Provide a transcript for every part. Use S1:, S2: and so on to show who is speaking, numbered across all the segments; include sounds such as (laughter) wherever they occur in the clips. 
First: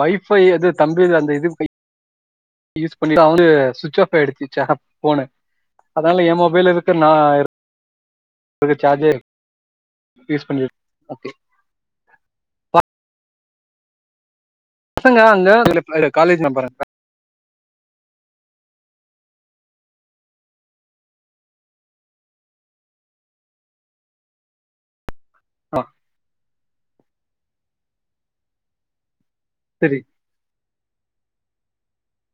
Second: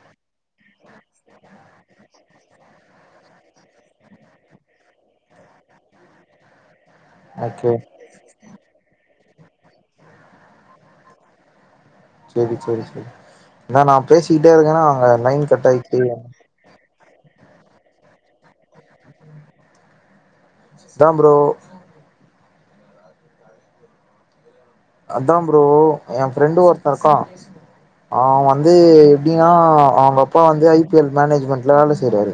S1: Y by எது தம்பிது அந்த இது போயி யூஸ் பண்ணிட்டு அவனு சுவிட்ச ஆஃப் ஆயிடுச் போனு அதனால என் மொபைல் இருக்கு நான்
S2: ஓகே
S1: அது சார்ஜர் யூஸ் பண்ணி ஓகே
S2: சேரி சேரி சேரி அதான் நான் பேசிக்கிட்டே இருக்கனு அவுங்க
S1: பசங்க
S2: லைன் கட் ஆயிட்டு
S1: அங்க காலேஜ் நம்பர்
S2: தான் ப்ரோ அதாங ப்ரோ
S1: ஆ
S2: என் ஃப்ரெண்டு ஒருத்தன் இருக்கான் அவ வந்து கியாம்
S1: சரி
S2: அவுங்க அப்பா வந்து ஐ பி எல் மேனேஜ்மெண்ட்ல வேல செய்றாரு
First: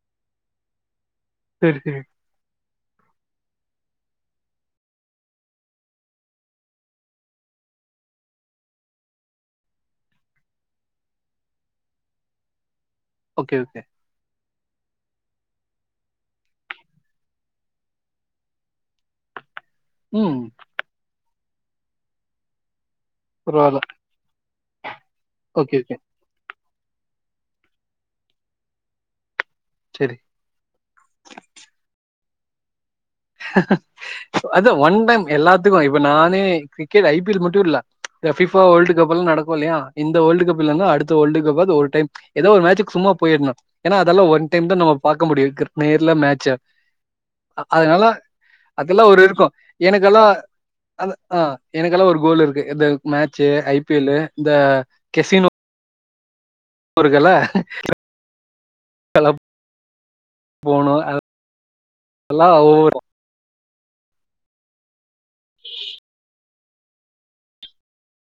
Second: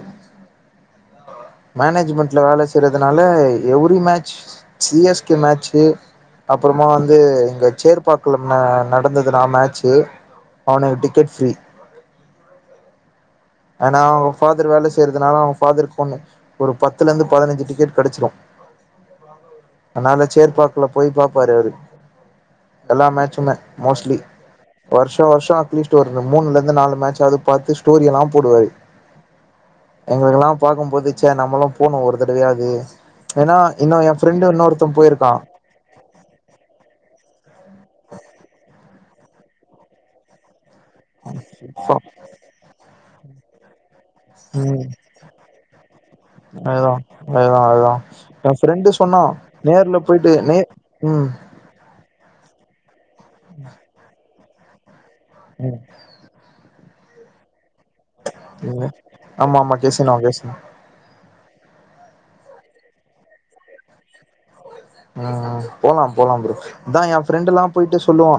S1: சரி சரி
S2: மேனேஜ்மெண்ட்ல வேல செய்றதுனால every match C S K match அப்பறமா வந்து இங்க சேர்பாக்கல நடந்ததுனா மேட்சு அவனுக்கு டிக்கெட் ஃப்ரீ
S1: ஓகே ஓகே
S2: நா அவுங்க ஃபாதர் வேல செய்றதுனால அவுங்க ஃபாதர்க்கு ஃபோண்ணு ஒரு பத்துல இருந்து பதினஞ்சி டிக்கெட் கெடச்சிறோம் அதனால
S1: ம்
S2: சேர்பாக் க்குல போய் பாப்பாரு அவரு எல்லா மேட்ச் ம்யே
S1: பரவாயில்ல
S2: மோஸ்ட்லி வருஷோம் வருஷோம்
S1: ஓகே ஓகே
S2: அட்லீஸ்ட் ஒரு மூணுல இருந்து நாலு மேட்சாவது பாத்து ஸ்டோரி எல்லாம் போடுவாரு
S1: சரி
S2: எங்களுக்கெல்லாம் பாக்கும்போது ச்ச நம்மளோ போனோ ஒரு தடவயாது ஏன்னா இன்னோ என் ஃப்ரெண்டு இன்னொருத்தன் போயிருக்கான்
S1: இப்ப நானே கிரிக்கட் ஐ பி எல் மட்டோ இல்ல யப்ஃபிபா வேர்ல்டு கப் எல்லாம் நடக்கோம் இல்லையா இந்த வேர்ல்ட் கப்புல்லனா அடுத்து வோல்டு கப்பாது ஒரு
S2: சோ
S1: டைம் ஏதாவ் ஒரு மேட்சிக்கு சும்மா போயிருனோ ஏன்னா அதெல்லா ஒன் டைம் தான் நம்மங பாக்க முடியோம் நேர்ல மேட்ச
S2: அதுதான் அதுதான்
S1: அதனால அதெல்லாம் ஒரு இருக்கோம்
S2: நேர்ல
S1: எனக்கெல்லாம்
S2: போயிட்டு நே
S1: அத
S2: ம்
S1: ஆ எனக்கெல்லாம் ஒரு கோல் இருக்கு இந்த மேட்சு ஐ பி எல்லு இந்த கசினோ
S2: ம்
S1: ஒருக்கல்ல
S2: ஆமா ஆமா டீஷன் ஆகேஸ்
S1: போணோ அ அல்லா ஒவ்வொரு
S2: ஆ ஆ போலா போலா ப்ரோ அதா எ ஃப்ரெண்ட் எல்லா போயிட்டு சொல்லுவா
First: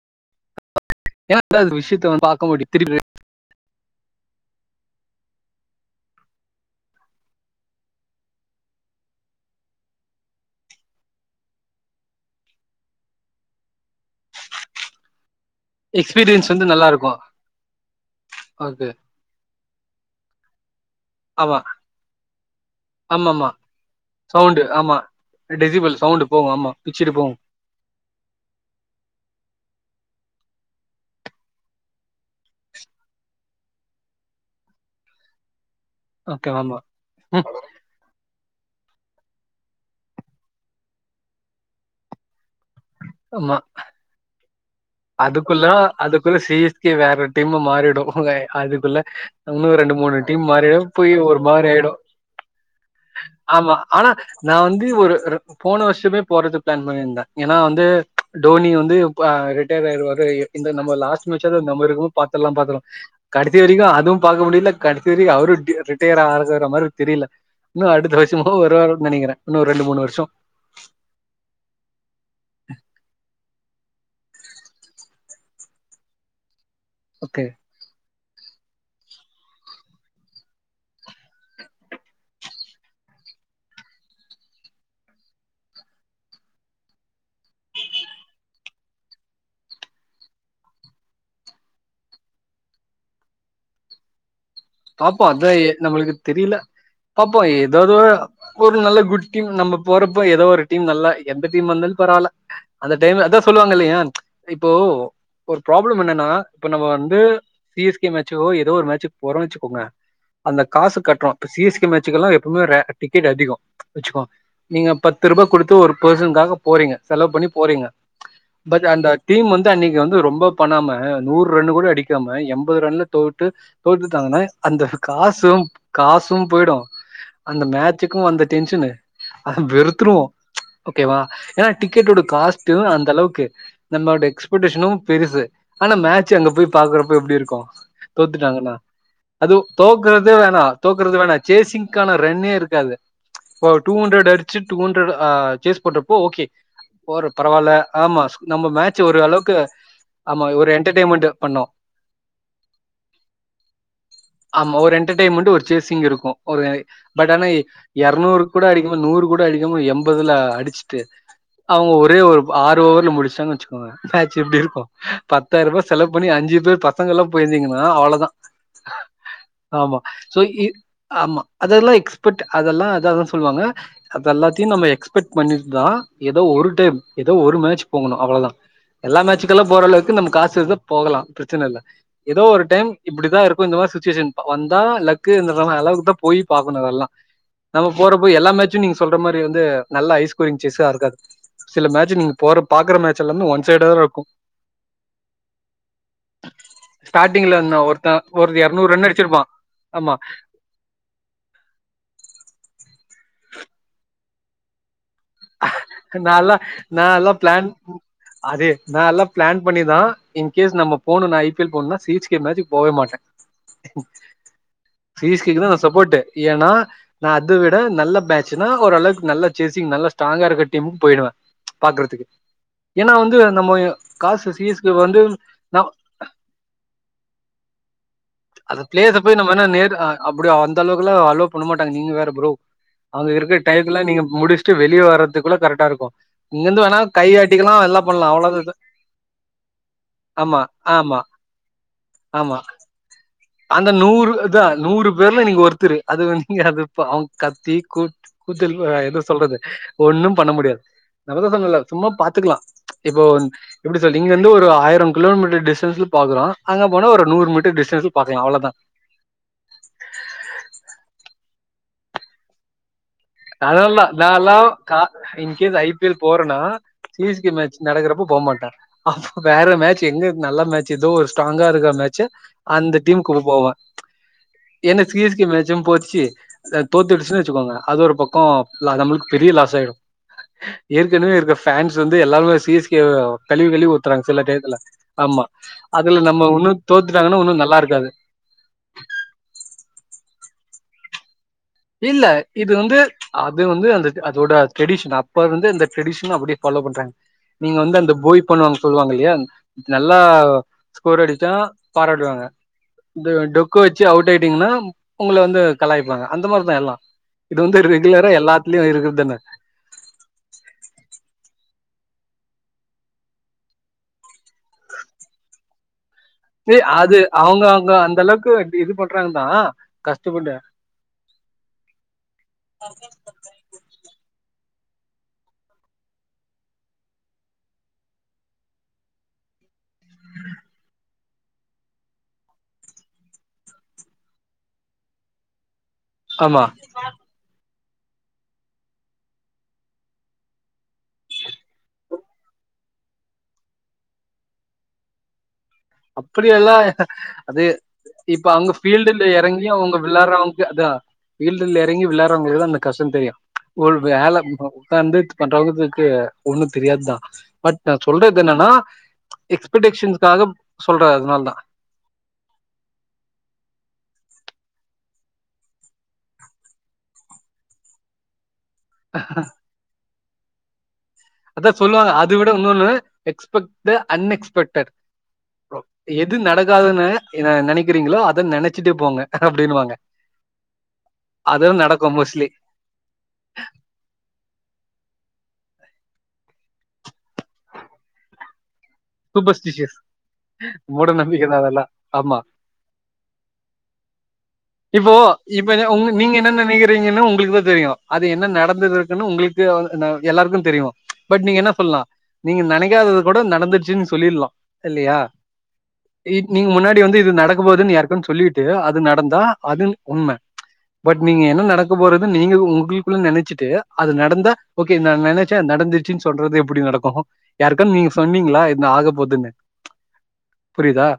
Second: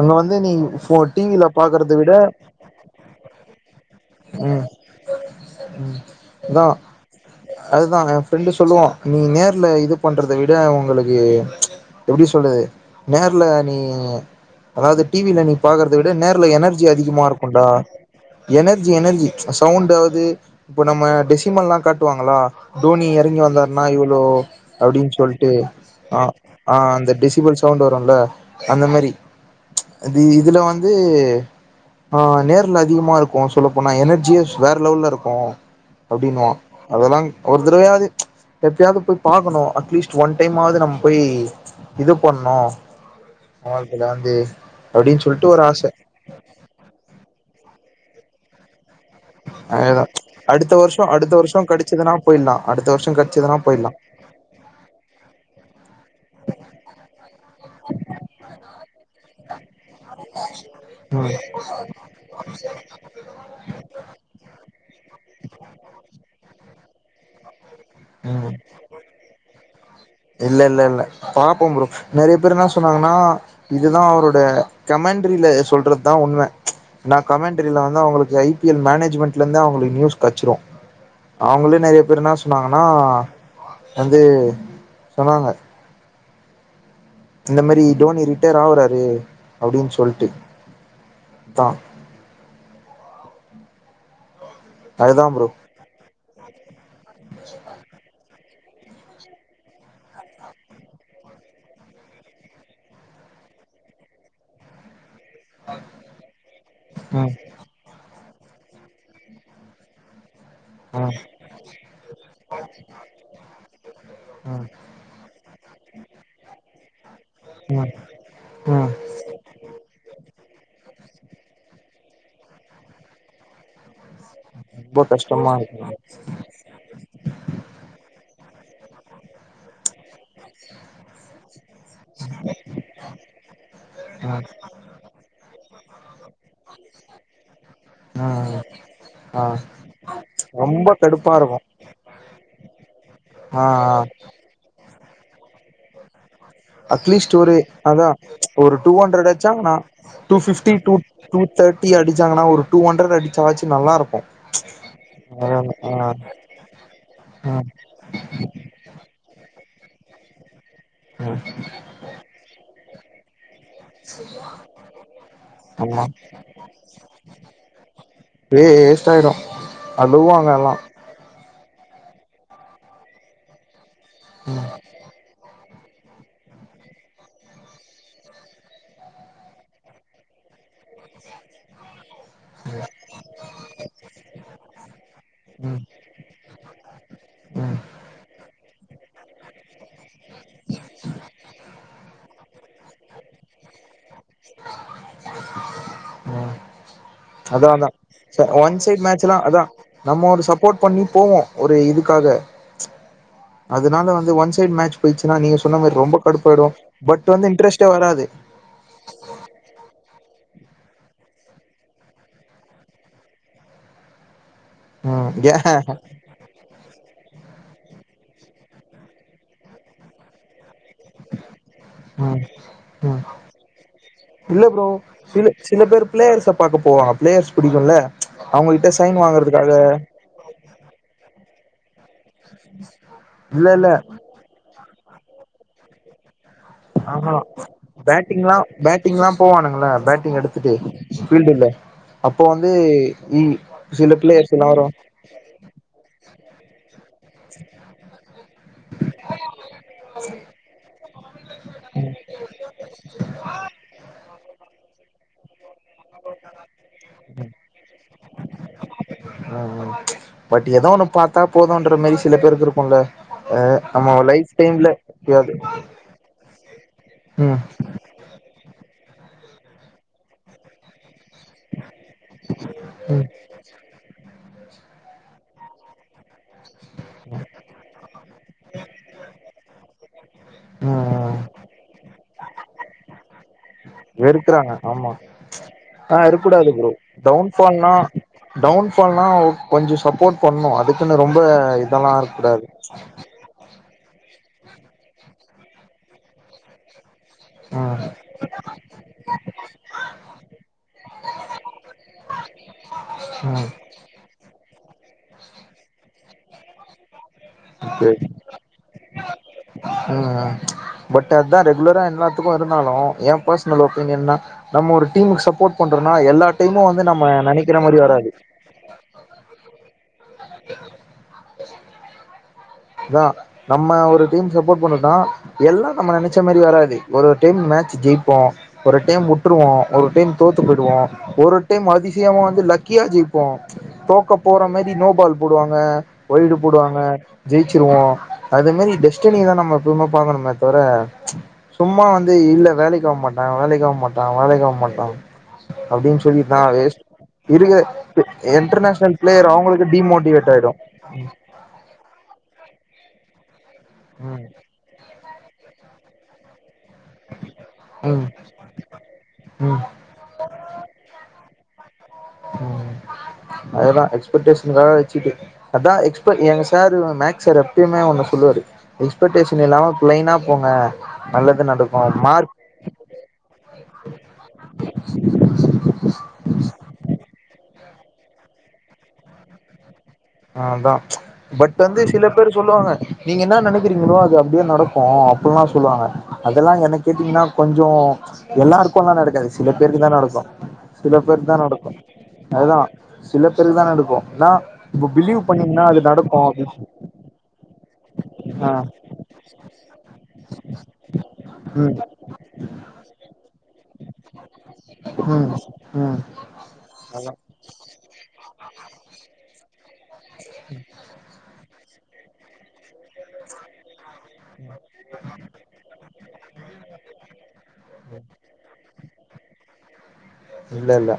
S2: இங்க வந்து நீ இப்போ டிவில பாக்கறத விட
S1: ஓடி திருபிரு
S2: ம் அதா அதுதா எ ஃப்ரெண்டு சொல்லுவா நீ நேர்ல இது பன்றத விட உங்களுக்கு எப்டி சொல்றது நேர்ல நீ அதாவது டிவில நீ பாக்கறத விட நேர்ல
S1: எக்ஸ்பீரியன்ஸ் வந்து
S2: எனர்ஜி
S1: நல்லா இருக்கு
S2: அதிகமா இருக்கோன்டா எனர்
S1: ஓகே
S2: ஜி எனர்ஜி சவுண்டாவுது இப்ப நம்ம
S1: ஆமா
S2: டெசிமல்லா காட்டுவாங்களா டோனி
S1: ஆமா
S2: எறங்கி
S1: ஆமா
S2: வந்தா னா இவளோ
S1: சவுண்டு ஆமா
S2: அப்டின் சொல்ட்டு
S1: டெசிபிள்
S2: அ
S1: சவுண்டு போகு ஆமா
S2: அந்த
S1: பிச்சுட்டு போகு
S2: டெசிமல்ஸ் சவுண்ட் வருல்ல அந்த மாரி இதுல வந்து ஆ நேர்ல அதிகமா இருக்கோ சொல்ல போனா எனர்ஜியு வேற லெவல்ல இருக்கோ அப்டின்னுவா
S1: ஓகே ஆமா
S2: அதெல்லா
S1: ம்
S2: ஒர் தரவயாது எப்பயாவ்து போய் பாக்கணோ அட்லீஸ்ட் ஒன் டைமாவுது நம்ம போய் இது பண்ணோ
S1: அம்மா
S2: எல்லாந்தே
S1: அதுக்குள்ள அதுக்குள்ள சிஎஸ்கே வேற டீம் மாறிடோ ங்க அதுக்குள்ள இன்னோ ரெண்டு
S2: அதேதா
S1: மூணு டீம்
S2: அடுத்த
S1: மாறிடோ
S2: வருஷோ
S1: போயி
S2: அடுத்த
S1: ஒரு
S2: வருஷோ
S1: மாரி ஆயிடோ
S2: கெடச்சதுன்னா போயிட்லா அடுத்த வருஷோ கெடச்சதுன்னா
S1: ஆமா
S2: போயிட்லா
S1: ஆனா நா வந்து ஒரு போன வருஷமே போறது பிளான் பண்ணியிருந்தே ஏனா வந்து டோனி வந்து உப்பாரு ரிட்டர் ஆய்டுவாரு இந்த நம்ம லாஸ்ட்
S2: ம்
S1: மேட்சாவுது நம்ம இருக்கோ பாத்துலா பாத்துலா கடைசி வரைக்கோ அதுவு பாக்க முடியில கடைசி வரைக்கோ அவரோ ரிட்டையர் ஆகறத மாரி தெரியல இன்னு அடுத்த வருஷமோ
S2: ம்
S1: வருவாரு நெனைக்கிறே இன்னு ரெண்டு மூணு வருஷோ
S2: இல்ல இல்ல இல்ல பாப்போ ப்ரோ நெறைய பேர் என்ன சொன்னாங்கன்னா இதுதா அவரோட கமெண்ட்ரியில சொல்றது தா உண்ம நா
S1: ஓகே
S2: கமெண்டு பிஎல்ல வந்து அவ்ங்களுக்கு ஹை பி எல் மேனேஜ்மெண்ட்ல இருந்து அவ்ங்களுக்கு நியூஸ் கெச்சுரூ அவ்ங்களே நிறைய பேர் என்ன சொன்னாங்கன்னா வந்து சொன்னாங்க இந்த மாரி டோனி ரிட்டேயர் ஆகுறாரு அப்டின் சொல்ட்டு தா
S1: பாப்போ
S2: அதுதா ப்ரோ
S1: அதா எ நமளுக்கு தெரியில பாப்போ ஏதோது ஒரு நல்ல குட் டீம் நம்ம போறப்போ ஏதோ ஒரு டீம் நல்லா எந்த டீம் வந்தாலு பரவாயில்ல அந்த டைம்ல அதா சொல்லுவாங்க இல்லயா இப்போ ஒரு ப்ராப்ளம் என்னன்னா இப்ப நம்ம வந்து
S2: ம்
S1: சி எஸ் கே மேச்சோ ஏதோ ஒரு மேச்சு போறோ வச்சுக்கோங்க அந்த காசு
S2: ம்
S1: கட்றோ இப்ப சி எஸ் கே மேச்சுக்கு எல்லா எப்பவுமே ரே டிக்கெட் அதிகோ வச்சுக்கோங்
S2: ம்
S1: நீங்க பத்து ரூபா கொடுத்து ஒரு பெர்சனுக்காக போறீங்க செலவு பண்ணி போறீங்க
S2: ம்
S1: பட்
S2: ம்
S1: அந்த டீம் வந்து அன்னைக்கி வந்து ரொம்ப பண்ணாம நூறு ரன்னு கூட அடிக்காம எம்பது ரன்ல தோத்து தோத்துட்டாங்கன்னா அந்த
S2: ரொம்ப
S1: காசு
S2: கஷ்டமா இருக்கு
S1: காசு போயிடு அந்த மேச்சுக்கு அந்த டென்ஷனு அ வெறுத்துருவோ ஓகேவா ஏன்னா டிக்கெட்டோட காஸ்ட்டு அந்த அளவுக்கு நம்மோட
S2: ம்
S1: எக்ஸ்பெக்டேஷனு பெருசு ஆனா மேச் அங்க போய் பாக்குறப்ப எப்டி இருக்கு
S2: ம்
S1: தோத்துட்டாங்கன்னா
S2: ஆ
S1: அது தோக்குறதே வேணா
S2: ரொம்ப
S1: தோக்குறது
S2: கடுப்பா
S1: வேணா
S2: இருக்கு
S1: சேசிங்க்கான ரன்னே இருக்காது
S2: ஆ
S1: டூ
S2: ஆ
S1: ஹ்ன்ரட் அடிச்சு டூ ஹன்ரட் அ கேஸ் போட்றப்போ ஓகே போற
S2: அட்லீஸ்ட் ஒரு
S1: பரவால்ல.
S2: அதா
S1: ஆமா ஸ்-
S2: ச்
S1: நம்ம
S2: ஒரு டூ
S1: மேட்ச்
S2: ஹண்ட்ரட் ஆடிச்சா
S1: அளவுக்கு
S2: னா டூ
S1: ஆமா ஒரு
S2: ஃபிஃபிடி டூ
S1: என்டர்டெயின்மெண்ட்
S2: டூ
S1: பண்ணோம்.
S2: தேர்ட் அடிச்சாங்கனா ஒரு டூ ஹண்ட்ரட் அடிச்சாச்சு நல்லா இருக்கு
S1: ஆமா ஒரு எண்டர்டெயன்மெண்ட் ஒரு
S2: அதான
S1: சேர்சிங்
S2: ஆ
S1: இருக்கு ஒரு பட் ஆனா
S2: ம்
S1: இரநூறு கூட அடிக்குமா நூறு கூட அடிக்காம எண்பதுல அடிச்சுட்டு
S2: (inaudible)
S1: அவங்க ஒரே ஒரு ஆறு ஓவவர்ல முடிச்சாங்க வச் மேட்ச் எப்டி இருக்கு பத்தாயிர
S2: ஆமா
S1: செலக்ட் பண்ணி அஞ்சு பேர் பசங்க எல்லா போயிருந்தீங்கன்னா அவ்ளதா
S2: வே வேஸ்ட் ஆயிடு
S1: ஆமா சோ
S2: அழுவாங்க
S1: இ
S2: எல்லா
S1: ஆமா அதெல்லா எக்ஸ்பர்ட் அதெல்லா அதா சொல்லுவாங்க அத
S2: ம்
S1: எல்லாத்தையு நம்ம எக் எக்பெக்ட் பண்ணிட்டு தா ஏதோ ஒரு டைம் ஏதோ ஒரு மேட்ச் போகணு அவ்ளோதா எல்லா மேட்சுக்கு எல்லா போற அளவுக்கு நம்ம காசு இருந்தா போகலா பிரச்சன இல்ல ஏதோ ஒரு டைம் இப்டிதா இருக் இந்த மாரி சுச்சுவேஷன் வந்தா லக்கு இந்திர
S2: ம்
S1: அளவுக்கு தா போய் பார்கணு அதெல்லா
S2: ம்
S1: நம்ம போற போய் எல்லா மேட்சு நீங்க சொல்ற மாரி வந்து நல்ல ஐ ஸ்கோரிங் சஸா இருக்காது சில மேட்சு நீங்க போற பாக்குற மேட்சல இருந்து ஒன் சைடா தா இருக்கு
S2: ம்
S1: ஸ்டார்டிங்ல
S2: அதா
S1: என்ன
S2: அதா
S1: ஒருத்த
S2: ச
S1: ஒரு
S2: ஒன்
S1: எரநூறு
S2: சைட்
S1: ரன்
S2: மேட்ச லா
S1: அடிச்சிருப்பா
S2: அதா
S1: ஆமா
S2: நம்ம சப்போர்ட் பண்ணி போவோ ஒரு இதுக்காக ச் அதனால வந்து ஒன் சைடு மேட்சு போய்ச்சுன்னா நீங்க சொன்ன மாரி ரொம்ப
S1: நால்லா
S2: கடுப்பாயிடு பட்
S1: நால்லா
S2: வந்து
S1: பிளான்
S2: இன்டரஸ்ட்டே வராது
S1: அதே நா எல்லா பிளான் பண்ணிதா இன் கேஸ் நம்ம போணு நா ஐ பி எல் போணுனா சீ எஸ் கே மேட்ச் போவே மாட்டே சீ
S2: ம்
S1: எஸ் கே
S2: ஏ
S1: கு தா நா சப்போர்ட்டு ஏன்னா நா அது விட நல்ல பேட்சுனா ஓரளவுக்கு நல்ல சேசிங் நல்லா ஸ்ட்ராங்கா இருக்க டிம் போயிடுவே பார்க்குறதுக்கு
S2: ம்
S1: ஏன்னா
S2: ம்
S1: வந்து நம்ம காசு சீ
S2: இல்ல
S1: எஸ்
S2: ப்ரோ
S1: கே வந்து
S2: சில
S1: ந
S2: சில பேர் பிளேயர்ஸ பாக்க போவாங்க பிளேயர்ஸ் பிடிக்குல ச் அவங்ககிட்ட சைன் வாங்குறதுக்காக
S1: அப்படிய அந்த அளவுக்குலா அலவ் பண்ண மாட்டாங்க நீங்க வேற ப்ரோ அங்க இருக்கிற
S2: இல்ல இல்ல
S1: டைக்குல நீங்க முடிச்சுட்டு வெ வெளிய வரதுக்குள்ள கரெக்டா இருக்கு இங்கருந்து வேணா கையாட்டிக்கலா
S2: பேட்டிங்ல்லா பேட்டிங்லா போவானுங்கள பேட்டிங்
S1: ஆமா,
S2: எடுத்துட்டு
S1: ஆமா,
S2: ஃபீல்டுல அப்போ வந்து இ சில
S1: நூறுா
S2: பிளேயர்ஸ்
S1: இதா நூறு
S2: எல்லாரு
S1: நூறு பேர்ல நீங்க ஒருத்தரு அது நீங்க அ அவங்க கத்தி கூ கூதல் எத சொல்றது ஒண்ணு பண்ண முடியாது நபதசங்கல்ல சும்மா பாத்துக்கலா இப்போ எப்டி சொல்ல நீங்க வந்து ஒரு ஆயிரம் கிலோமீட்டர் டிஸ்டன்ஸ்ல பாக்குறோ அங்க போனா ஒரு மீட்டர் டிஸ்டன்ஸ் ல பாக்கலா அவ்ளோதா
S2: ம் ச் பட் ஏதோ ஒண்ணு பாத்தா போதுன்ற மாரி சில பேருக்கு இருக்குல
S1: அதல்லா நால்லா கா
S2: எப்பயாது
S1: இன்கேஸ் ஐ பி எல் போறேனா சி எஸ் கே
S2: ம்
S1: மேட்ச் நடக்கிறப்போ போ மாட்டாங்க அப்போ வேற மேட்ச் எங்க நல்ல மேட்ச் ஏதோ ஒரு ஸ்ட்ராங்கா இருக்க மேட்ச்ச அந்த
S2: ம்
S1: டீம்க்கு கொண்டு போவாங்க என்ன சி எஸ் கே மேச்சு போச்சு தோத்துடிச்சுன்னு வச்சுக்கோங்க அது ஒரு பக் நம்மளுக்கு பெரிய லாஸ் ஆயிடும் ஏற்கனவே
S2: ம்
S1: இருக்க ஃபேன்ஸ் வந்து எல்லாருமே சி எஸ் கே வ கழிவி கழுவி ஊத் சில டயதில ஆமா
S2: ஆ
S1: அதுல நம்ம
S2: இருக்கக்கூடாது
S1: ஒன்னு
S2: ப்ரோ
S1: தோத்துட்டாங்கன்னா ஒன்னு நல்லா
S2: டவுன்ஃபால்னா
S1: இருக்காது
S2: டவுன்ஃபால்னா கொஞ்சோ சப்போட் பண்ணு அதுக்குன்னு ரொம்ப இதெல்லா
S1: இல்ல
S2: இருக்கக்கூடாது
S1: இது வந்து அது வந்து அந்த அதோட ட்ரெடிஷன் அப்ப இருந்து இந்த ட்ரெடிஷன அப்டியே ஃபாலோ பண்றாங்க நீங்க வந்து
S2: ம்
S1: அந்த போ (unintelligible) பண்ணுவாங்க சொல்லுவாங்க இல்லையா நல்லா ஸ்கோர் அடிச்சா பாராட்டுவாங்க இந்த
S2: ம்
S1: டொக்கு வச்சு அவுட் ஆ டிங்னா உங்கள வந்து கலாய்ப்பாங்க அந்த மாரிதா எல்லா இது வந்து
S2: ஓகே
S1: ரெகுலரா எல்லாத்துலயு இருக்குறதான
S2: ம் பட் அதா ரெகுலரா எல்லாத்துக்கு இருந்தாலு எ பர்சனல் ஒப்பீனியன்தா நம்ம ஒரு டீமுக்கு சப்போட் பண்றனா எல்லா
S1: ஏ
S2: டைமு வந்து
S1: அது
S2: நம்ம
S1: அவுங்க
S2: நெனைக்கிற
S1: அவுங்க
S2: மாரி வராது
S1: அந்தளக்கு இது பண் றாங் தா கஷ்டப்பட்டு
S2: தா நம்ம ஒரு டீம் சப்போட் பண்ணுனா எல்லா நம்ம நெனைச்ச மாரி வராது ஒரு டைம் மேட்ச்சு ஜெயிப்போ ஒரு டைம் வுட்ருவோ ஒரு டைம் தோத்து போயிடுவோ ஒரு டைம் அதிசயமா வந்து லக்கியா ஜெயிப்போ தோக்க போற மாரி நோபால் போடுவாங்க ஒயடு
S1: ஆமா
S2: போடுவாங்க ஜெயிச்சிருவோ அது மாரி டெஸ்டனிதா நம்ம எப்பயவுமே பாக்கணும்மே தவிர சும்மா வந்து இல்ல வேலைக் ஆக மாட்ட வேலைக் ஆக மாட்ட வேலைக் ஆ மாட்டா அப்டின் சொல்லிட்ந்தா
S1: அப்படியெல்லா
S2: வேஸ்ட்
S1: அது
S2: இருக்ற
S1: இப்ப அவங்க
S2: இன்டர்நேஷனல் பிளேயர் அவுங்களுக்கு டிமோட்டிவேட் ஆயிரு
S1: தா ஃபீல்ட்ல எறங்கி விளையாறவங்களுக்குதா அந்த கஷ்ட்டோ தெரியு ஒரு வேல
S2: ம்
S1: உ வந்து பண்றகுதுக்கு ஒண்ணு தெரியாதா பட் நா சொல்றது என்னன்னா
S2: ம் ம்
S1: எக்ஸ்பெட் டேஷன்ஸ்க்காக சொல்றே அதனால் தா
S2: ம் அதெல்லா எக்ஸ்பெக்டேஷனுக்காக வச்சுட்டு அதா எக்ஸ்ப எங்க சார் மேக்ஸ் சார் எப்பயுமே ஒண்ணு சொல்லுவாரு எக்ஸ்பெட்டேஷன் இல்லாம பிளைனா போங்க நல்லது
S1: அதா சொல்லுவாங்க
S2: நடக்கு
S1: அது விட
S2: மார்க்
S1: வுன்னொன்னு எக்ஸ்பெக்ட்டு அன் எக்ஸ்பெக்ட்டர் எது நடக்காதுனு அ நெனைக்கிறீங்ளோ அத நினைச்சுட்டே போங்க அப்டினுவாங்க
S2: அதா பட் வந்து சில
S1: மோஸ்ட்லி
S2: பேர் சொல்லுவாங்க நீங்க என்ன நினைக்கிறீங்ளோ அது அப்டியே நடக்கு அப்ல்லா சொல்லுவாங்க அதெல்லா என்னக் கேட்டீங்னா கொஞ்சோ எல்லார்க்குலா நடக்காது சில
S1: சூப்பர்ஸ்டிஷியஸ்
S2: பேருக்கு தா நடக்கு
S1: மூட
S2: சில
S1: நம்பிக்கை
S2: பேருக்கு தா
S1: தான் அதெல்லாம்
S2: நடக்கு
S1: ஆமா
S2: அதுதா சில பேருக்கு தா நடக்கு நா
S1: இப்போ இப்ப உங்க நீங்க என்ன நெனைக்கறீங்கன் உங்களுக்குதா தெரியு அது என்ன
S2: ஆ
S1: நடந்துட்டு இருக்குனு உங்களுக்கு தா நா எல்லாருக்கு தெரியு பட் நீங்க என்ன
S2: ம்
S1: சொல்லா நீங்க நெனைக்காதது கூட நடந்து ச்சுன் சொல்லிர்லா இல்லையா
S2: ம் ம்
S1: இக் நீங்க முன்னாடி வந்து இது
S2: அதா
S1: நட க்க போதுன் யாருக்கு சொல்லிட்டு அது நடந்தா அது உண்ம
S2: ம்
S1: பட் நீங்க என்ன நடக்க போறது நீங்க உங்களுக்குள்ள நெனைச்சிட்டு அது நடந்தா ஓக்கே நா நெனைச்சே நடந்துருச்சு சொல்றது எப்படி நடக்கு யாருக்கான் நீங்க சொன்னீங்ளா ன்ன ஆக போதுன்னு
S2: இல்ல
S1: புரியுதா
S2: இல்ல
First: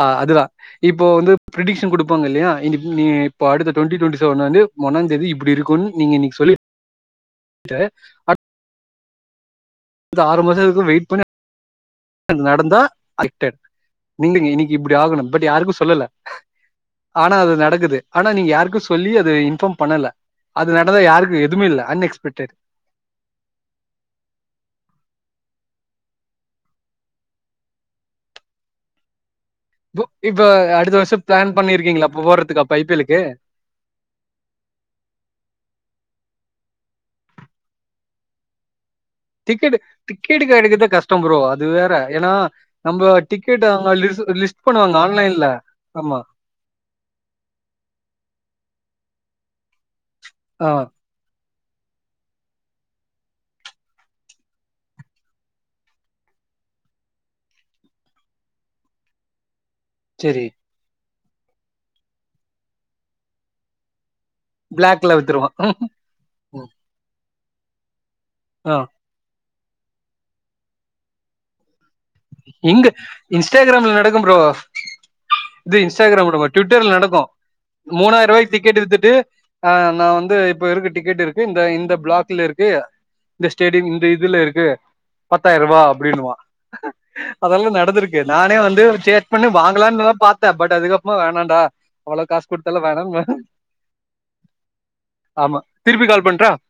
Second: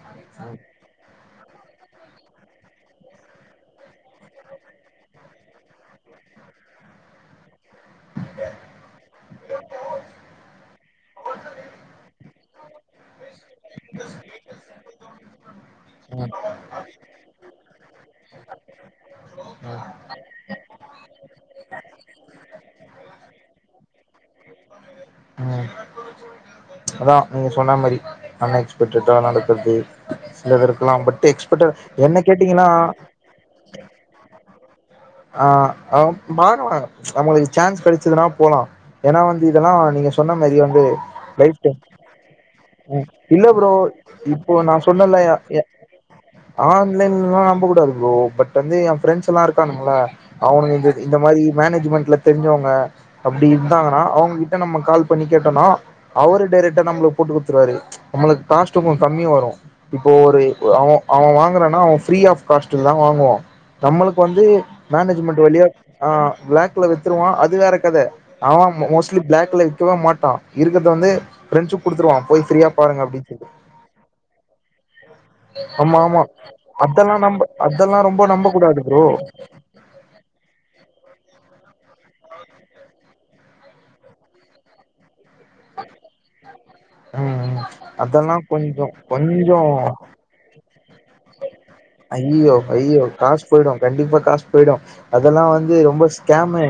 S1: ஆ அதுதா இப்போ வந்து ப்ரடிக்ஷன் குடுப்பாங்க இல்லையா இனிப் நீ இப்ப அடுத்த டொண்டி டொண்டி செவன் வந்து ஒன்னாந்தேதி இப்புடி இருக்குன் நீங்க இன்னைக்கு சொல்லி ட்டு அ இந்த ஆறு மாசோ எதுக்கு வெயிட் பண்ணி (inaudible) நடந்தா (inaudible) நில்லுங்க இன்னைக்கு இப்டி ஆகணு பட் யாருக்கு சொல்லல ஆனா அது நடக்குது ஆனா நீங்க யாருக்கு சொல்லி அது இன்ஃபாம் பண்ணல அது நடந்தா யாருக்கு எதுமே இல்ல அன் எக்ஸ்பெக்டட்
S2: ம் அதா நீங்க சொன்னா மாரி அன் எக்ஸ்பெக்டட்தா நட டுக்கு
S1: பு
S2: இது
S1: இப்ப
S2: சில பேருக்கலா
S1: அடுத்த வருஷம்
S2: பட்
S1: பிளான்
S2: எக்ஸ்பெட்டட்
S1: பண்ணிருக்கீங்களா
S2: என்ன
S1: அப்ப போறதுக்கு
S2: கேட்டீங்கன்னா
S1: அப்ப ஐ பி எல்லுக்கு?
S2: ஆ மாறுவாங்க நம்மளுக்கு சான்ஸ் கடச்சதுன்னா போலா ஏன்னா வந்து இதெல்லா
S1: டிக்கெட்
S2: நீங்க சொன்ன
S1: டிக்கெட்
S2: மாரி வந்து
S1: கெடைக்கறதே கஷ்டம் ப்ரோ.
S2: லைஃப்
S1: அது
S2: ஸ்டைல்
S1: வேற. ஏன்னா, நம்ப
S2: இல்ல
S1: டிக்கெட்
S2: ப்ரோ
S1: அவங்க லிஸ்
S2: இப்போ
S1: லிஸ்ட்
S2: நா
S1: பண்ணுவாங்க
S2: சொன்னல
S1: ஆன்லைன்ல. ஆமா.
S2: ஆன்லைன்ல்லாம் நம்பக்கூடாது ப்ரோ பட் வந்து என் ஃரெண்ட்ஸ் எல்லா இருக்கானுங்கள
S1: ஆ
S2: அவனுங்க இது இந்த மாரி மேனேஜ்மெண்ட்ல தெரிச்சவங்க அப்டி இருந்தாங்கன்னா அவங்க கிட்ட கால் பண்ணி கேட்டோனா அவரு டைரெக்டா நம்மளுக்கு போட்டு கொடுத்துருவாரு நம்மளுக்கு காஸ்ட் கொஞ் கம்மிவரு இப்போ ஒரு
S1: சரி.
S2: அவ அவ வாங்கறானா அவ ஃப்ரீ ஆப் காஸ்ட்ல தா வாங்குவோ நம்மளுக்கு வந்து
S1: பிளாக்ல
S2: மேனேஜ்மெண்ட்
S1: வித்துருவான்.
S2: வழியா ஆ
S1: ம்.
S2: பிளாக்ல வித்துருவா அது வேற கத அவ
S1: ஆ
S2: மோஸ் பிளாக்ல விக்கவே மாட்டா இருக்கறத வந்து பிரண்ஷிப் குடுத்துருவா போய் ஃப்ரீயா
S1: எங்க
S2: பாருங்க அப்டின்னு சொல்லி
S1: இன்ஸ்டாகிராம்ல நடக்கும் ப்ரோ இது
S2: ஆமா ஆமா
S1: இன்ஸ்டாகிராம்ன்றபார் ட்விட்டர்ல
S2: அதெல்லா
S1: நடக்கு
S2: நம்ப அதெல்லா ரொம்ப
S1: மூணாயிர
S2: நம்ப
S1: ருவாய்க்கு டிக்கெட்
S2: கூடாது ப்ரோ
S1: வித்துட்டு ஆ நா வந்து இப்ப இருக்கு டிக்கெட் இருக்கு இந்த இந்த பிளாக்ல இருக்கு இந்த ஸ்டேடியம் இந்த இதுல இருக்கு பத்தாயிர ருபா அப்டின்னுவா
S2: ம்
S1: அதெல்லா நடந்திருக்கு
S2: அதெல்லா
S1: நானே வந்து
S2: கொஞ்சோ
S1: சேட் பண்ணி
S2: கொஞ்சோ
S1: வாங்கலான்னுதா பாத்த பட் அதுக்கப்புறமா வேணாடா
S2: ஐயோ ஐயோ காசு போய்டு கண்டிப்பா காசு போய்டு அதெல்லா வந்து ரொம்ப ஸ்கேமு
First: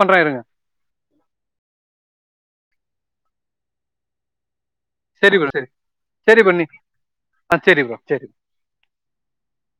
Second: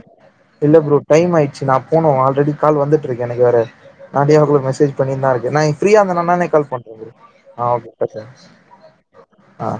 S1: பண்ற இருங்க
S2: இல்ல ப்ரோ டைம் ஆயிடுச்சு நா போனு ஆல்ரெடி கால் வந்துட்டு இருக்கு எனக்கு வேற நா (unintelligible) மெசேஜ் பண்ணின்தா
S1: சரி ப்ரோ
S2: இருக்க நா
S1: சரி
S2: ஃப்ரீயா இருந்தனா
S1: சரி
S2: நானே
S1: பண்ணி
S2: கால் பண்ற ப்ரோ ஆ ஓகே ப்ரோ அ